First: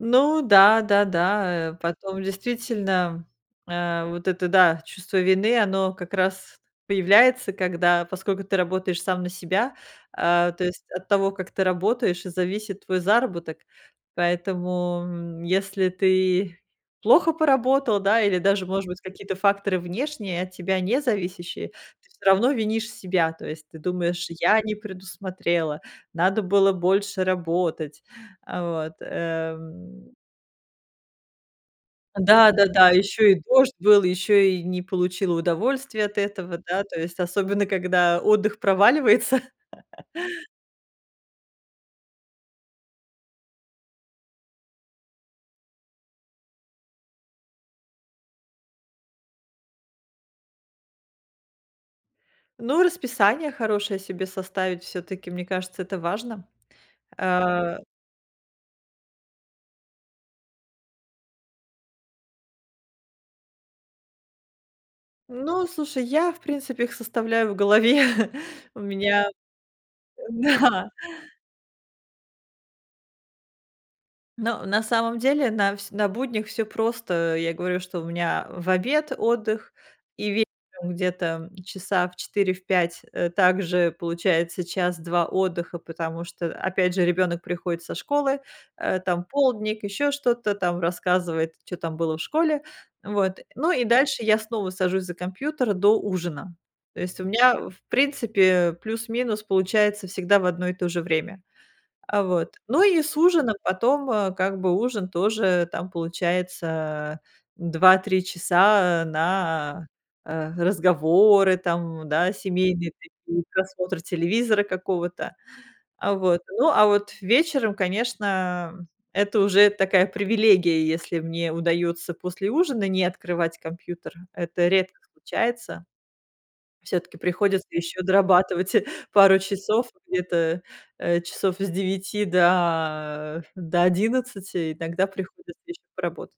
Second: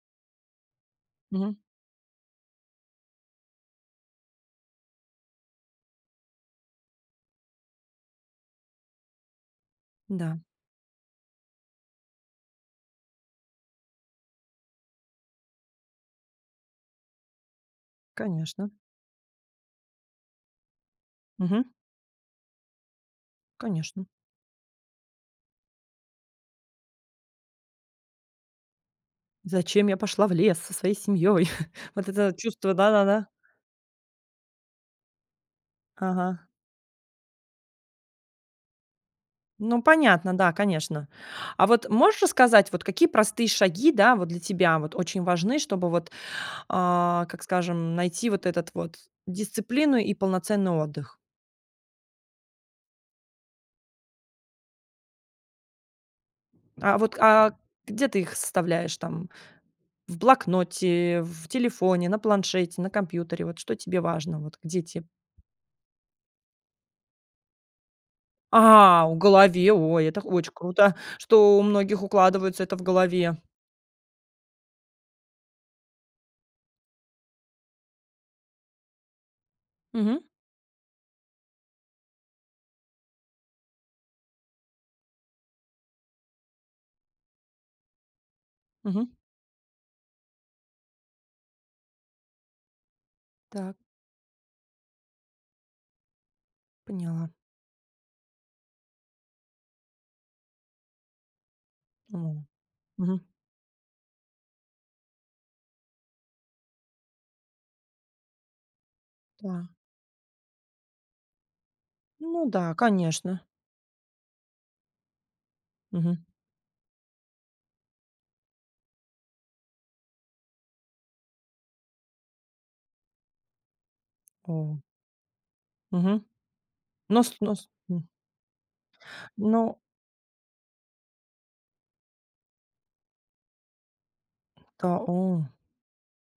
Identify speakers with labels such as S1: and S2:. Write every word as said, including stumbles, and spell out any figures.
S1: Ну да, да,
S2: Мгм.
S1: да. Э, потом, действительно, э, вот это, да, чувство вины, оно как раз появляется, когда, поскольку ты работаешь сам на себя,
S2: Да.
S1: э, то есть, от того, как ты работаешь, и зависит твой заработок. Поэтому, м, если ты плохо поработал, да, или даже,
S2: Конечно.
S1: может быть, какие-то факторы внешние, от тебя не
S2: Мгм.
S1: зависящие, ты всё равно винишь себя. То есть, ты
S2: Конечно.
S1: думаешь: "Я не предусмотрела, надо было больше работать". А вот
S2: Зачем я
S1: э
S2: пошла в лес со своей семьёй? Вот это чувство,
S1: Да-да-да, ещё
S2: да-да-да.
S1: и дождь был, ещё и не получила удовольствие от
S2: Ага.
S1: этого, да, то есть особенно когда отдых проваливается.
S2: Ну понятно, да, конечно. А вот можешь рассказать, вот какие простые шаги, да, вот для тебя вот очень важны, чтобы, вот, а, как скажем, найти вот этот вот дисциплину и полноценный отдых?
S1: Ну, расписание хорошее себе составить всё-таки, мне кажется, это важно,
S2: А, вот, а,
S1: э
S2: где ты их составляешь, там в блокноте, в телефоне, на планшете, на компьютере? Вот что тебе важно вот, где те
S1: Ну, слушай, я, в принципе, их составляю в голове. У
S2: А, в
S1: меня,
S2: голове. Ой, это очень
S1: да.
S2: круто, что у многих укладывается это в голове.
S1: Ну, на самом деле, на всь на буднях всё просто. Я говорю, что у меня в обед отдых,
S2: Мгм.
S1: и вечером где-то часа в четыре, в пять, э, также получается час-два отдыха, потому что, опять же, ребёнок приходит со школы, э,
S2: Мгм.
S1: там, полдник, ещё что-то там, рассказывает, чё там было в школе, вот. Ну,
S2: Так.
S1: и дальше я снова сажусь за компьютер, до ужина. То есть у
S2: Поняла.
S1: меня, в принципе, плюс-минус получается всегда в одно и то же время. А,
S2: О,
S1: вот, ну, и с
S2: мгм.
S1: ужина потом, э, как бы ужин тоже там получается два-три часа
S2: Да.
S1: на, э, э, разговоры, там, да,
S2: Ну да,
S1: семейные
S2: конечно.
S1: такие, просмотр телевизора какого-то. А,
S2: Мгм.
S1: вот, ну, а вот вечером, конечно, это уже такая привилегия, если мне удаётся после ужина не открывать компьютер. Это
S2: О!
S1: редко случается.
S2: Мгм.
S1: Всё-таки
S2: Нос
S1: приходится
S2: нос,
S1: ещё
S2: м
S1: дорабатывать пару
S2: Ну
S1: часов, где-то, э, часов с девяти до до одиннадцати.
S2: Та
S1: Иногда
S2: О
S1: приходится ещё поработать.